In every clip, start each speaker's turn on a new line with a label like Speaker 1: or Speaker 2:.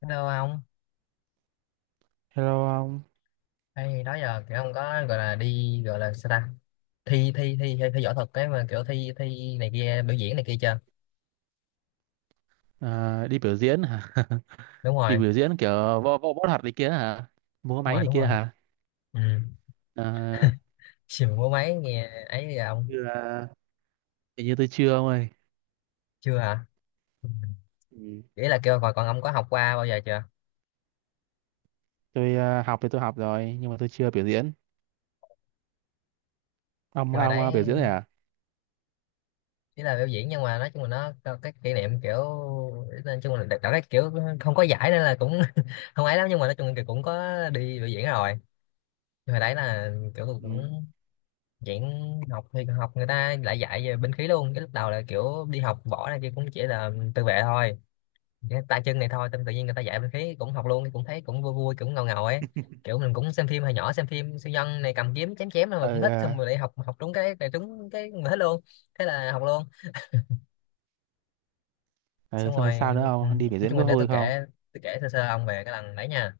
Speaker 1: Hello ông,
Speaker 2: Hello ông.
Speaker 1: hay đó giờ kiểu không có gọi là đi gọi là sao ta thi thi thi thi, thi võ thuật cái mà kiểu thi thi này kia biểu diễn này kia chưa?
Speaker 2: À, đi biểu diễn hả?
Speaker 1: Đúng
Speaker 2: Đi
Speaker 1: rồi,
Speaker 2: biểu diễn kiểu võ võ võ thuật này kia hả? Múa
Speaker 1: đúng
Speaker 2: máy
Speaker 1: rồi,
Speaker 2: này
Speaker 1: đúng
Speaker 2: kia
Speaker 1: rồi.
Speaker 2: hả?
Speaker 1: Ừ.
Speaker 2: À,
Speaker 1: Xìm mua máy nghe ấy giờ ông
Speaker 2: như là, hình như tôi chưa ông ơi.
Speaker 1: chưa hả? Ừ.
Speaker 2: Ừ.
Speaker 1: Ý là kêu còn còn ông có học qua bao giờ chưa?
Speaker 2: Tôi à, học thì tôi học rồi nhưng mà tôi chưa biểu diễn. Ông
Speaker 1: Kêu hồi
Speaker 2: ông à,
Speaker 1: đấy
Speaker 2: biểu diễn rồi à?
Speaker 1: chỉ là biểu diễn nhưng mà nói chung là nó có cái kỷ niệm kiểu nói chung là đặt đặt cái kiểu không có giải nên là cũng không ấy lắm nhưng mà nói chung là cũng có đi biểu diễn rồi. Nhưng hồi đấy là kiểu
Speaker 2: Ừ.
Speaker 1: cũng chuyện học thì học người ta lại dạy về binh khí luôn, cái lúc đầu là kiểu đi học võ này kia cũng chỉ là tự vệ thôi. Chỉ tay chân này thôi, tâm tự nhiên người ta dạy binh khí cũng học luôn, cũng thấy cũng vui vui cũng ngầu ngầu ấy, kiểu mình cũng xem phim hồi nhỏ, xem phim siêu nhân này cầm kiếm chém chém thôi mà
Speaker 2: Ờ,
Speaker 1: cũng thích, xong
Speaker 2: à,
Speaker 1: rồi lại học học đúng cái đúng cái mình thích luôn, thế là học luôn.
Speaker 2: ờ,
Speaker 1: Xong
Speaker 2: xong rồi
Speaker 1: rồi
Speaker 2: sao nữa ông? Đi biểu
Speaker 1: nói
Speaker 2: diễn
Speaker 1: chung là
Speaker 2: có
Speaker 1: để
Speaker 2: vui
Speaker 1: tôi
Speaker 2: không?
Speaker 1: kể, tôi kể sơ sơ ông về cái lần đấy nha.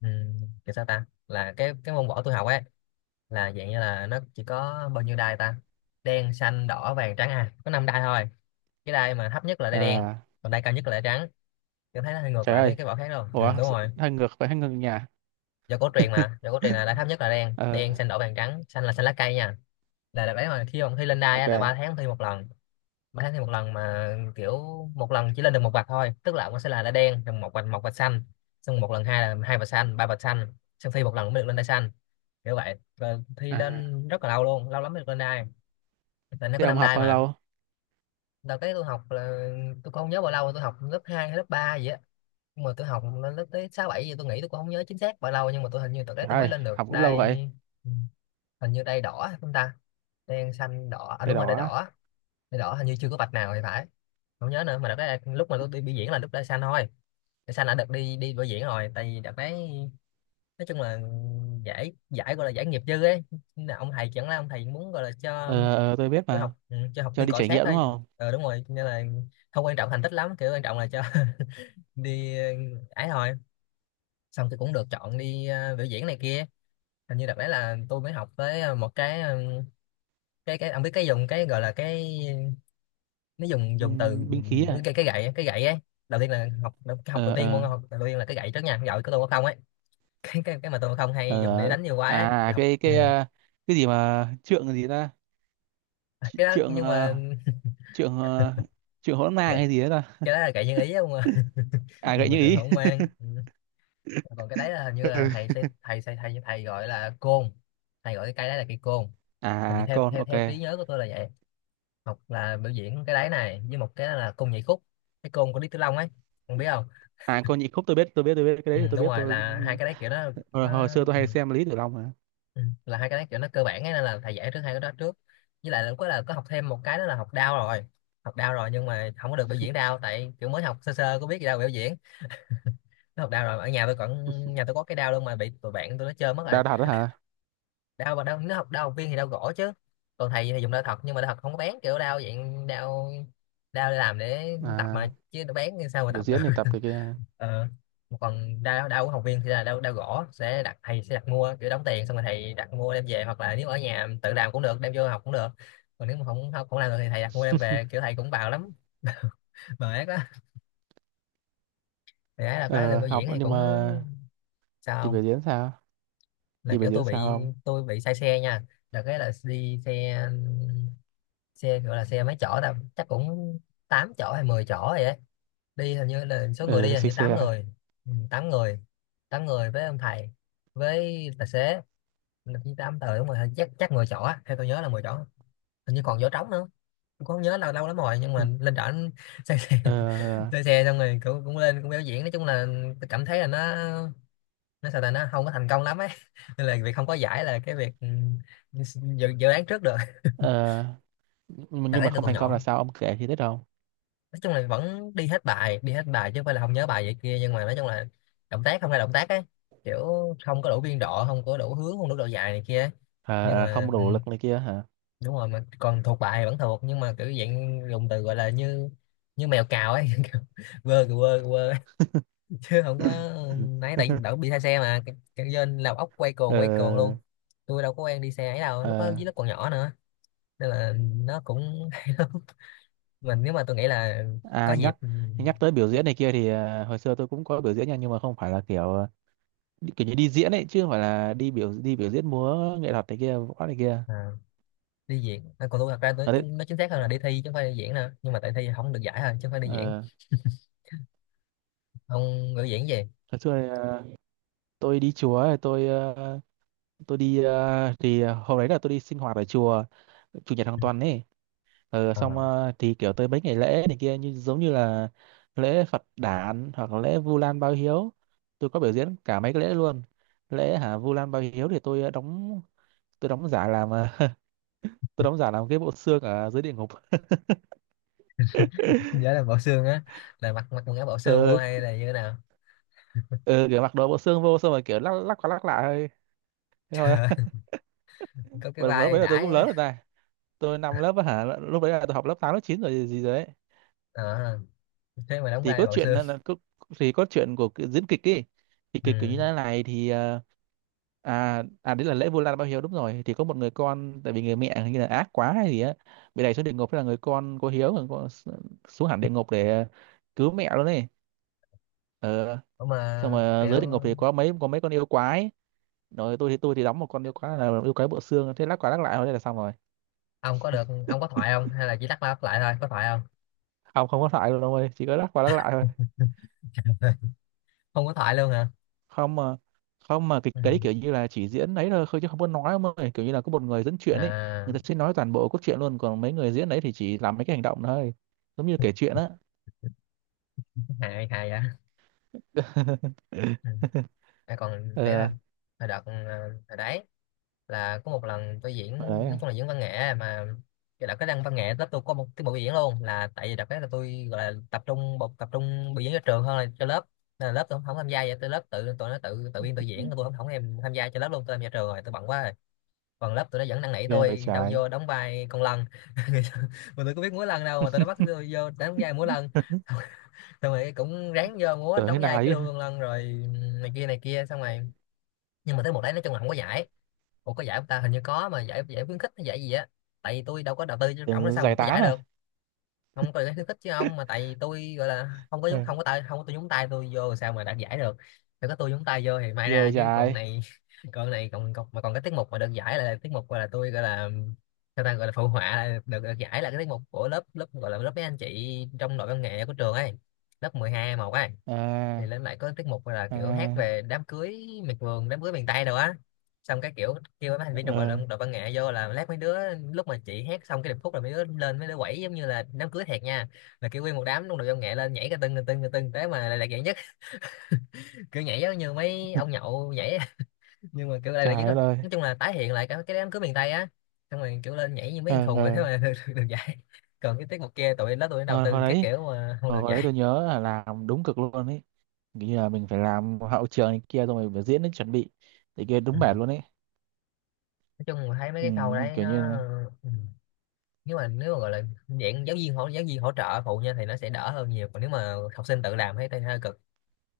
Speaker 1: Ừ. Kiểu sao ta, là cái môn võ tôi học ấy, là dạng như là nó chỉ có bao nhiêu đai ta, đen xanh đỏ vàng trắng, à có năm đai thôi. Cái đai mà thấp nhất là đai đen,
Speaker 2: Ờ,
Speaker 1: còn đai cao nhất là đai trắng. Tôi thấy nó hơi ngược
Speaker 2: trời
Speaker 1: lại với
Speaker 2: ơi.
Speaker 1: cái vỏ khác đâu, ừ,
Speaker 2: Ủa,
Speaker 1: đúng rồi,
Speaker 2: hơi ngược, phải, hơi ngược nhà.
Speaker 1: do cổ truyền mà, do cổ truyền là đai thấp nhất là đen,
Speaker 2: Ờ,
Speaker 1: đen xanh đỏ vàng trắng, xanh là xanh lá cây nha. Là đấy, mà khi ông thi lên đai á,
Speaker 2: ok.
Speaker 1: là ba tháng thi một lần, ba tháng thi một lần mà kiểu một lần chỉ lên được một vạch thôi, tức là ông sẽ là đai đen rồi một vạch, một vạch xanh, xong một lần hai là hai vạch xanh, ba vạch xanh, xong thi một lần mới được lên đai xanh, kiểu vậy. Rồi thi
Speaker 2: À,
Speaker 1: lên rất là lâu luôn, lâu lắm mới được lên đai, tại nó
Speaker 2: thế
Speaker 1: có
Speaker 2: ông
Speaker 1: năm
Speaker 2: học
Speaker 1: đai
Speaker 2: bao
Speaker 1: mà.
Speaker 2: lâu?
Speaker 1: Đợt cái tôi học là tôi cũng không nhớ bao lâu, tôi học lớp 2 hay lớp 3 gì á, nhưng mà tôi học lên lớp tới 6 7 gì, tôi nghĩ tôi cũng không nhớ chính xác bao lâu, nhưng mà tôi hình như đợt đấy
Speaker 2: Trời
Speaker 1: tôi mới
Speaker 2: ơi,
Speaker 1: lên được
Speaker 2: học cũng lâu
Speaker 1: đai.
Speaker 2: vậy.
Speaker 1: Ừ, hình như đai đỏ chúng ta, đen xanh đỏ, à
Speaker 2: Tay
Speaker 1: đúng rồi đai
Speaker 2: đỏ.
Speaker 1: đỏ, đai đỏ hình như chưa có vạch nào thì phải, không nhớ nữa. Mà đợt đấy lúc mà tôi đi biểu diễn là lúc đai xanh thôi, đai xanh đã được đi đi biểu diễn rồi, tại vì đợt đấy nói chung là giải, giải gọi là giải nghiệp dư ấy. Nên là ông thầy chẳng là ông thầy muốn gọi là cho
Speaker 2: Ờ, ờ, tôi biết
Speaker 1: kiểu
Speaker 2: mà.
Speaker 1: học, ừ, cho học
Speaker 2: Cho
Speaker 1: viên
Speaker 2: đi
Speaker 1: cọ
Speaker 2: trải
Speaker 1: sát
Speaker 2: nghiệm đúng
Speaker 1: thôi.
Speaker 2: không?
Speaker 1: Ờ đúng rồi, nên là không quan trọng thành tích lắm, kiểu quan trọng là cho đi, ờ, ấy thôi. Xong thì cũng được chọn đi, ờ, biểu diễn này kia. Hình như đợt đấy là tôi mới học tới một cái, cái ông biết cái dùng cái gọi là cái, nó dùng dùng từ
Speaker 2: Binh khí à.
Speaker 1: cái gậy, cái gậy ấy. Đầu tiên là học, học đầu
Speaker 2: Ờ,
Speaker 1: tiên môn
Speaker 2: ờ,
Speaker 1: học đầu tiên là cái gậy trước nha, cái gậy của tôi có không ấy. Cái cái mà tôi không
Speaker 2: ờ,
Speaker 1: hay dùng để
Speaker 2: ờ.
Speaker 1: đánh nhiều quá ấy,
Speaker 2: À,
Speaker 1: là học.
Speaker 2: cái
Speaker 1: Ừ.
Speaker 2: cái ờ, cái gì mà trượng gì ta.
Speaker 1: À, cái đó
Speaker 2: trượng
Speaker 1: nhưng mà
Speaker 2: ờ, trượng ờ, trượng hỗn mang
Speaker 1: gậy-
Speaker 2: hay gì đấy ta?
Speaker 1: cái đó là gậy nhân ý không à.
Speaker 2: À, gậy
Speaker 1: Nhưng mà
Speaker 2: như
Speaker 1: trường
Speaker 2: ý.
Speaker 1: không ngoan. Ừ. Còn cái đấy là hình như là
Speaker 2: Ừ.
Speaker 1: thầy sẽ thầy sẽ thầy thầy gọi là côn, thầy gọi cái cây đấy là cây côn. Hình như
Speaker 2: À,
Speaker 1: theo
Speaker 2: con,
Speaker 1: theo
Speaker 2: ok.
Speaker 1: theo trí nhớ của tôi là vậy. Học là biểu diễn cái đấy này với một cái là côn nhảy khúc, cái côn của Lý Tử Long ấy, không biết không.
Speaker 2: À, con nhị khúc tôi biết, tôi biết, tôi biết cái
Speaker 1: Ừ,
Speaker 2: đấy thì tôi
Speaker 1: đúng
Speaker 2: biết
Speaker 1: rồi,
Speaker 2: tôi.
Speaker 1: là hai cái đấy kiểu nó,
Speaker 2: hồi,
Speaker 1: nó
Speaker 2: hồi xưa tôi
Speaker 1: ừ,
Speaker 2: hay xem Lý Tử Long mà.
Speaker 1: ừ, là hai cái đấy kiểu nó cơ bản ấy, nên là thầy dạy trước hai cái đó trước. Với lại là lúc đó là có học thêm một cái đó là học đao rồi, học đao rồi nhưng mà không có được biểu diễn đao, tại kiểu mới học sơ sơ có biết gì đâu biểu diễn. Nó học đao rồi ở nhà tôi còn, nhà tôi có cái đao luôn mà bị tụi bạn tôi nó chơi mất rồi.
Speaker 2: Đào thật đó hả?
Speaker 1: Đau mà đau nếu học đau học viên thì đau gỗ chứ, còn thầy thì dùng đau thật, nhưng mà đau thật không có bén, kiểu đau dạng đau, đau để làm để tập mà,
Speaker 2: À,
Speaker 1: chứ đau bén thì sao mà
Speaker 2: biểu
Speaker 1: tập được.
Speaker 2: diễn thì tập cái kia.
Speaker 1: Ờ. Còn đau đau của học viên thì là đau đau gỗ, sẽ đặt, thầy sẽ đặt mua, kiểu đóng tiền xong rồi thầy đặt mua đem về, hoặc là nếu ở nhà tự làm cũng được đem vô học cũng được. Còn nếu mà không không, không làm được thì thầy đặt mua đem về, kiểu thầy cũng bào lắm. Bờ ác đó. Thầy ấy là cái lên
Speaker 2: Ờ,
Speaker 1: biểu
Speaker 2: học
Speaker 1: diễn thì
Speaker 2: nhưng
Speaker 1: cũng
Speaker 2: mà đi
Speaker 1: sao
Speaker 2: biểu
Speaker 1: không?
Speaker 2: diễn sao
Speaker 1: Là
Speaker 2: đi biểu
Speaker 1: kiểu
Speaker 2: diễn sao không?
Speaker 1: tôi bị say xe nha. Là cái là đi xe, xe gọi là xe mấy chỗ ta, chắc cũng 8 chỗ hay 10 chỗ vậy á. Đi hình như là số người đi
Speaker 2: Ừ.
Speaker 1: là
Speaker 2: Xích
Speaker 1: như 8
Speaker 2: xe.
Speaker 1: người, ừ, 8 người, 8 người với ông thầy, với tài xế là chỉ 8 tờ, đúng rồi chắc, chắc 10 chỗ á, theo tôi nhớ là mười chỗ, hình như còn chỗ trống nữa, tôi cũng không nhớ, lâu lâu lắm rồi. Nhưng mà
Speaker 2: Ừ.
Speaker 1: lên trển xe xe,
Speaker 2: Ờ,
Speaker 1: xe xong rồi cũng, cũng lên cũng biểu diễn. Nói chung là tôi cảm thấy là nó sao ta, nó không có thành công lắm ấy. Nên là việc không có giải là cái việc, ừ, dự đoán trước được.
Speaker 2: ờ. nhưng mà
Speaker 1: Là
Speaker 2: nhưng
Speaker 1: đấy,
Speaker 2: mà
Speaker 1: tôi
Speaker 2: không
Speaker 1: còn
Speaker 2: thành công là
Speaker 1: nhỏ,
Speaker 2: sao ông kể thì biết không?
Speaker 1: nói chung là vẫn đi hết bài, đi hết bài chứ không phải là không nhớ bài vậy kia, nhưng mà nói chung là động tác không ra động tác ấy, kiểu không có đủ biên độ, không có đủ hướng, không đủ độ dài này kia ấy.
Speaker 2: À,
Speaker 1: Nhưng
Speaker 2: à, không
Speaker 1: mà ừ,
Speaker 2: đủ lực này kia hả?
Speaker 1: đúng rồi, mà còn thuộc bài vẫn thuộc, nhưng mà kiểu dạng dùng từ gọi là như, như mèo cào ấy. Kiểu quơ kìa, quơ kìa, quơ ấy. Chứ không có nãy, tại vì đỡ bị say xe mà, cái dân làm ốc quay cuồng luôn,
Speaker 2: Ờ,
Speaker 1: tôi đâu có quen đi xe ấy đâu, lúc đó
Speaker 2: ờ,
Speaker 1: dưới lớp còn nhỏ nữa, nên là nó cũng hay lắm. Mình nếu mà tôi nghĩ là có
Speaker 2: à,
Speaker 1: dịp,
Speaker 2: nhắc
Speaker 1: ừ,
Speaker 2: nhắc tới biểu diễn này kia thì, à, hồi xưa tôi cũng có biểu diễn nha, nhưng mà không phải là kiểu, à, kiểu như đi diễn ấy, chứ không phải là đi biểu diễn múa nghệ thuật này kia, võ này kia.
Speaker 1: à, đi diễn à, còn tôi thật ra tôi,
Speaker 2: Ở đấy.
Speaker 1: chúng nó chính xác hơn là đi thi chứ không phải đi diễn nữa, nhưng mà tại thi không được giải thôi chứ không phải đi diễn
Speaker 2: Ờ,
Speaker 1: ông, ngữ diễn gì.
Speaker 2: hồi xưa thì, à, tôi đi chùa ấy, tôi à, tôi đi à, thì à, hôm đấy là tôi đi sinh hoạt ở chùa chủ nhật hàng tuần ấy. Ờ,
Speaker 1: Ờ.
Speaker 2: xong, ờ, thì kiểu tới mấy ngày lễ này kia, như giống như là lễ Phật Đản hoặc là lễ Vu Lan báo hiếu, tôi có biểu diễn cả mấy cái lễ luôn. Lễ hả, Vu Lan báo hiếu thì tôi đóng giả làm, ờ, tôi đóng giả làm cái bộ xương ở dưới địa ngục.
Speaker 1: Nhớ là bộ xương á, là mặc mặc quần áo bộ xương vô
Speaker 2: Ờ,
Speaker 1: hay là như thế nào.
Speaker 2: ờ, kiểu mặc đồ bộ xương vô xong rồi kiểu lắc, lắc qua lắc lại thôi, thế
Speaker 1: Trời
Speaker 2: thôi.
Speaker 1: ơi, có cái
Speaker 2: Mà lúc
Speaker 1: vai
Speaker 2: đấy là tôi cũng
Speaker 1: đãi
Speaker 2: lớn
Speaker 1: á.
Speaker 2: rồi ta, tôi năm lớp á hả, lúc đấy là tôi học lớp 8 lớp 9 rồi, gì gì rồi đấy.
Speaker 1: Ờ, thế mà đóng
Speaker 2: Thì
Speaker 1: vai
Speaker 2: cốt
Speaker 1: bộ
Speaker 2: truyện
Speaker 1: xương.
Speaker 2: thì cốt truyện của cái diễn kịch ấy, thì kịch kiểu
Speaker 1: Ừ.
Speaker 2: như thế này thì, ờ, à, à, đấy là lễ Vu Lan báo hiếu đúng rồi, thì có một người con, tại vì người mẹ hình như là ác quá hay gì á, bị đẩy xuống địa ngục, thế là người con có hiếu, người con xuống hẳn địa ngục để cứu mẹ luôn ấy. Ờ,
Speaker 1: Ủa mà
Speaker 2: xong mà dưới
Speaker 1: kiểu
Speaker 2: địa ngục thì có mấy con yêu quái, rồi tôi thì đóng một con yêu quái, là yêu quái bộ xương, thế lắc qua lắc lại thôi, thế là xong rồi.
Speaker 1: ông có được, ông có thoại không hay là chỉ lắc qua lắc lại thôi, có thoại không?
Speaker 2: Không, không có thoại luôn ông ơi, chỉ có lắc qua lắc lại thôi.
Speaker 1: Không có thoại luôn hả?
Speaker 2: Không mà không mà kịch
Speaker 1: Ừ.
Speaker 2: đấy kiểu như là chỉ diễn đấy thôi chứ không có nói ông ơi, kiểu như là có một người dẫn chuyện ấy,
Speaker 1: À
Speaker 2: người ta sẽ nói toàn bộ cốt truyện luôn, còn mấy người diễn đấy thì chỉ làm mấy cái hành động thôi, giống như kể chuyện á.
Speaker 1: hài hài vậy. Ừ. À, còn để là
Speaker 2: Ờ,
Speaker 1: hồi đợt hồi đấy là có một lần tôi diễn,
Speaker 2: mà đấy
Speaker 1: nói
Speaker 2: à.
Speaker 1: chung là diễn văn nghệ mà. Cái đợt cái đăng văn nghệ lớp tôi có một tiết mục biểu diễn luôn, là tại vì đợt cái là tôi gọi là tập trung tập trung biểu diễn cho trường hơn là cho lớp, nên là lớp tôi không tham gia. Vậy tôi lớp tự tụi nó tự tự biên tự diễn,
Speaker 2: Ừ,
Speaker 1: tôi không không em tham gia cho lớp luôn, tôi tham gia trường rồi tôi bận quá rồi. Còn lớp tụi nó vẫn năn nỉ
Speaker 2: ghê vậy
Speaker 1: tôi đâu
Speaker 2: trái.
Speaker 1: vô đóng vai con lân. Mà tôi có biết múa lân đâu mà tụi nó bắt tôi vô đóng vai múa lân. Xong rồi cũng ráng vô múa
Speaker 2: Tưởng thế
Speaker 1: đóng vai
Speaker 2: nào
Speaker 1: cái
Speaker 2: chứ,
Speaker 1: đuôi con lân rồi này kia này kia, xong rồi nhưng mà tới một đấy nói chung là không có giải. Ủa có giải không ta, hình như có mà giải, giải khuyến khích hay giải gì á, tại vì tôi đâu có đầu tư cho trọng nó
Speaker 2: tưởng
Speaker 1: sao mà
Speaker 2: giải
Speaker 1: có
Speaker 2: tán
Speaker 1: giải được.
Speaker 2: à.
Speaker 1: Không, có giải khuyến khích chứ ông, mà tại vì tôi gọi là không có nhúng,
Speaker 2: Ừ,
Speaker 1: không có tay, không có tôi nhúng tay tôi vô sao mà đạt giải được. Nếu có tôi nhúng tay vô thì may
Speaker 2: ghê
Speaker 1: ra,
Speaker 2: vậy
Speaker 1: chứ còn
Speaker 2: trái.
Speaker 1: này còn này, còn cái tiết mục mà được giải là tiết mục gọi là tôi gọi là, sao ta, gọi là phụ họa là được giải, là cái tiết mục của lớp, lớp gọi là lớp mấy anh chị trong đội văn nghệ của trường ấy, lớp 12 một ấy. Thì
Speaker 2: À,
Speaker 1: lên lại có tiết mục là kiểu hát
Speaker 2: à,
Speaker 1: về đám cưới miệt vườn, đám cưới miền Tây rồi á. Xong cái kiểu kêu mấy thành viên trong đội,
Speaker 2: ờ.
Speaker 1: đội văn nghệ vô, là lát mấy đứa lúc mà chị hát xong cái điệp khúc là mấy đứa lên, mấy đứa quẩy giống như là đám cưới thiệt nha, là kêu nguyên một đám trong đội văn nghệ lên nhảy cái tưng cái tưng cái tưng tới mà lại lạc dạng nhất. Kiểu nhảy giống như mấy ông nhậu nhảy. Nhưng mà kiểu lại là nhất
Speaker 2: Trời
Speaker 1: thôi.
Speaker 2: đất ơi.
Speaker 1: Nói chung là tái hiện lại cái đám cưới miền Tây á, xong rồi kiểu lên nhảy như mấy thằng
Speaker 2: Ờ,
Speaker 1: khùng vậy, thế
Speaker 2: ờ,
Speaker 1: mà được giải. Còn cái tiết mục kia tụi nó đầu
Speaker 2: hồi, hồi
Speaker 1: tư cái
Speaker 2: đấy
Speaker 1: kiểu mà không được
Speaker 2: hồi đấy
Speaker 1: giải.
Speaker 2: tôi nhớ là làm đúng cực luôn ấy. Kiểu như là mình phải làm hậu trường này kia, xong rồi mình phải diễn đến chuẩn bị, thì kia
Speaker 1: Ừ.
Speaker 2: đúng mệt luôn ấy.
Speaker 1: Nói chung là thấy mấy
Speaker 2: Ừ,
Speaker 1: cái khâu đấy
Speaker 2: kiểu
Speaker 1: nó,
Speaker 2: như là,
Speaker 1: ừ, nếu mà gọi là dạng giáo viên hỗ trợ phụ nha thì nó sẽ đỡ hơn nhiều, còn nếu mà học sinh tự làm thấy thấy hơi cực.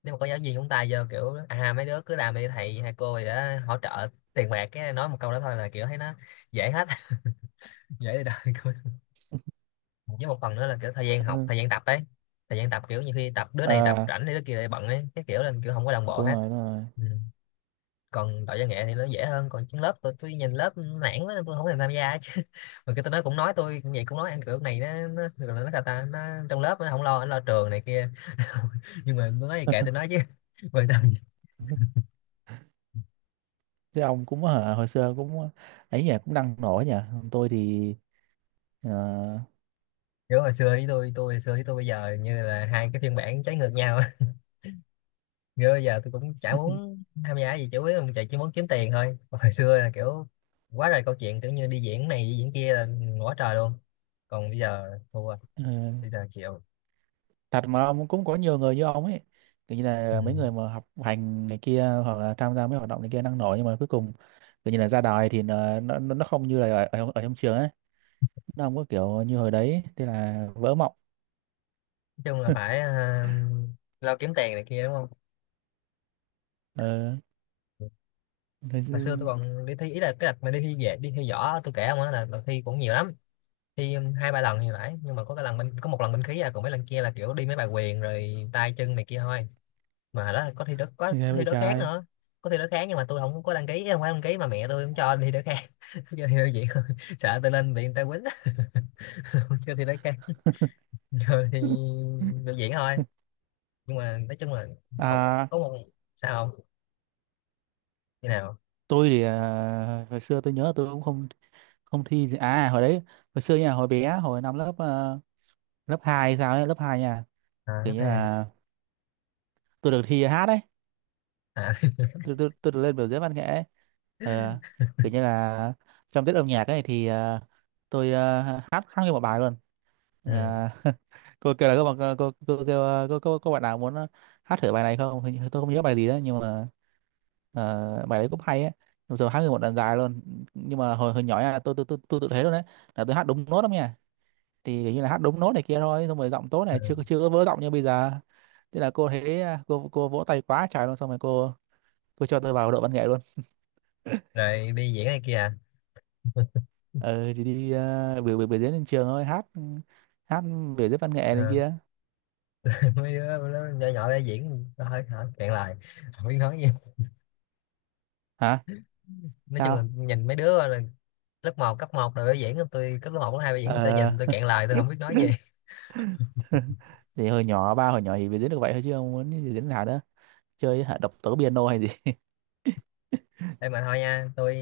Speaker 1: Nếu mà có giáo viên chúng ta vô kiểu à mấy đứa cứ làm đi, thầy hay cô gì đó hỗ trợ tiền bạc, cái nói một câu đó thôi là kiểu thấy nó dễ hết. Dễ đời, cười. Với một phần nữa là kiểu thời gian học, thời gian tập ấy, thời gian tập kiểu nhiều khi tập đứa này tập
Speaker 2: à,
Speaker 1: rảnh thì đứa kia lại bận ấy, cái kiểu là kiểu không có đồng bộ
Speaker 2: đúng
Speaker 1: hết.
Speaker 2: rồi, đúng rồi.
Speaker 1: Ừ. Còn đội văn nghệ thì nó dễ hơn, còn trên lớp tôi nhìn lớp nản quá nên tôi không thèm tham gia chứ. Mà cái tôi nói cũng nói, tôi cũng vậy cũng nói ăn kiểu này nó rồi nó sao ta nó, trong lớp nó không lo nó lo trường này kia. Nhưng mà tôi nói thì kệ tôi nói chứ. Quan tâm gì.
Speaker 2: Thế ông cũng hả, hồi xưa cũng ấy nhỉ, cũng đang nổi nhỉ. Còn tôi thì, ờ,
Speaker 1: Kiểu hồi xưa với tôi hồi xưa với tôi bây giờ như là hai cái phiên bản trái ngược nhau. Như bây giờ tôi cũng chả muốn tham gia gì, chủ yếu là chạy chỉ muốn kiếm tiền thôi. Còn hồi xưa là kiểu quá trời câu chuyện, kiểu như đi diễn này đi diễn kia là quá trời luôn. Còn bây giờ thua,
Speaker 2: ờ,
Speaker 1: bây giờ chịu.
Speaker 2: thật mà ông, cũng có nhiều người như ông ấy, kiểu như
Speaker 1: Ừ,
Speaker 2: là mấy người mà học hành này kia hoặc là tham gia mấy hoạt động này kia đang nổi nhưng mà cuối cùng, kiểu như là ra đời thì nó không như là ở trong trường ấy, nó không có kiểu như hồi đấy, thế là vỡ mộng.
Speaker 1: chung là phải, à, lo kiếm tiền này kia đúng không.
Speaker 2: Ờ, thế.
Speaker 1: Hồi xưa tôi còn đi thi, ý là cái đợt mà đi thi về đi thi võ tôi kể không á, là thi cũng nhiều lắm, thi hai ba lần thì phải, nhưng mà có cái lần bên, có một lần bên khí à, còn mấy lần kia là kiểu đi mấy bài quyền rồi tay chân này kia thôi. Mà hồi đó có
Speaker 2: Ghê
Speaker 1: thi
Speaker 2: vậy
Speaker 1: đối kháng
Speaker 2: trời.
Speaker 1: nữa. Có thi đối kháng nhưng mà tôi không có đăng ký, không phải đăng ký mà mẹ tôi cũng cho đi đối kháng, cho thi đối diện thôi, sợ tôi lên bị người ta quýnh, không cho thi đối kháng, rồi thì biểu diễn thôi. Nhưng mà nói chung là học
Speaker 2: À,
Speaker 1: có một, sao không, như nào.
Speaker 2: tôi thì, à, hồi xưa tôi nhớ là tôi cũng không không thi gì. À, hồi đấy, hồi xưa nha, hồi bé, hồi năm lớp, ờ, lớp hai hay sao ấy, lớp 2 nha.
Speaker 1: À,
Speaker 2: Kiểu
Speaker 1: lớp
Speaker 2: như
Speaker 1: hai.
Speaker 2: là tôi được thi hát đấy.
Speaker 1: À.
Speaker 2: Tôi được lên biểu diễn văn nghệ ấy. Ờ, kiểu như là trong tiết âm nhạc ấy thì, ờ, tôi, ờ, hát hát nguyên một bài luôn.
Speaker 1: Ừ.
Speaker 2: Ờ, cô kêu là cô kêu ờ, cô bạn nào muốn, ờ, hát thử bài này không? Hình như tôi không nhớ bài gì đó nhưng mà, ờ, bài đấy cũng hay ấy, bây giờ hát nguyên một đoạn dài luôn. Nhưng mà hồi hồi nhỏ nha, tôi tự thấy luôn đấy là tôi hát đúng nốt lắm nha, thì kiểu như là hát đúng nốt này kia thôi, xong rồi giọng tốt này, chưa
Speaker 1: Ừ,
Speaker 2: chưa có vỡ giọng như bây giờ. Thế là cô thấy à, cô vỗ tay quá trời luôn, xong rồi cô cho tôi vào đội văn nghệ luôn.
Speaker 1: rồi đi diễn này kia à.
Speaker 2: Ờ, thì đi, biểu biểu biểu diễn trên trường thôi, hát, hát, biểu diễn văn nghệ này
Speaker 1: Ờ,
Speaker 2: kia.
Speaker 1: mấy đứa nó nhỏ nhỏ để diễn nó hơi hả cạn lời, không biết nói gì.
Speaker 2: Hả
Speaker 1: Nói chung
Speaker 2: sao?
Speaker 1: là nhìn mấy đứa là lớp một cấp một rồi biểu diễn, tôi cấp lớp 1, lớp 2 biểu diễn tôi
Speaker 2: Ờ.
Speaker 1: nhìn tôi cạn lời, tôi không biết nói gì.
Speaker 2: Thì hồi nhỏ, ba hồi nhỏ thì biểu diễn được vậy thôi chứ không muốn biểu diễn nào nữa. Chơi hả, độc tấu piano hay gì?
Speaker 1: Ê mà thôi nha, tôi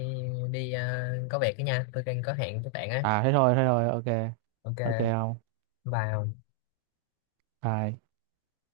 Speaker 1: đi có việc đó nha, tôi đang có hẹn với bạn á.
Speaker 2: À, thế thôi, thế thôi, ok. Ok,
Speaker 1: Ok,
Speaker 2: không.
Speaker 1: bye.
Speaker 2: Bye.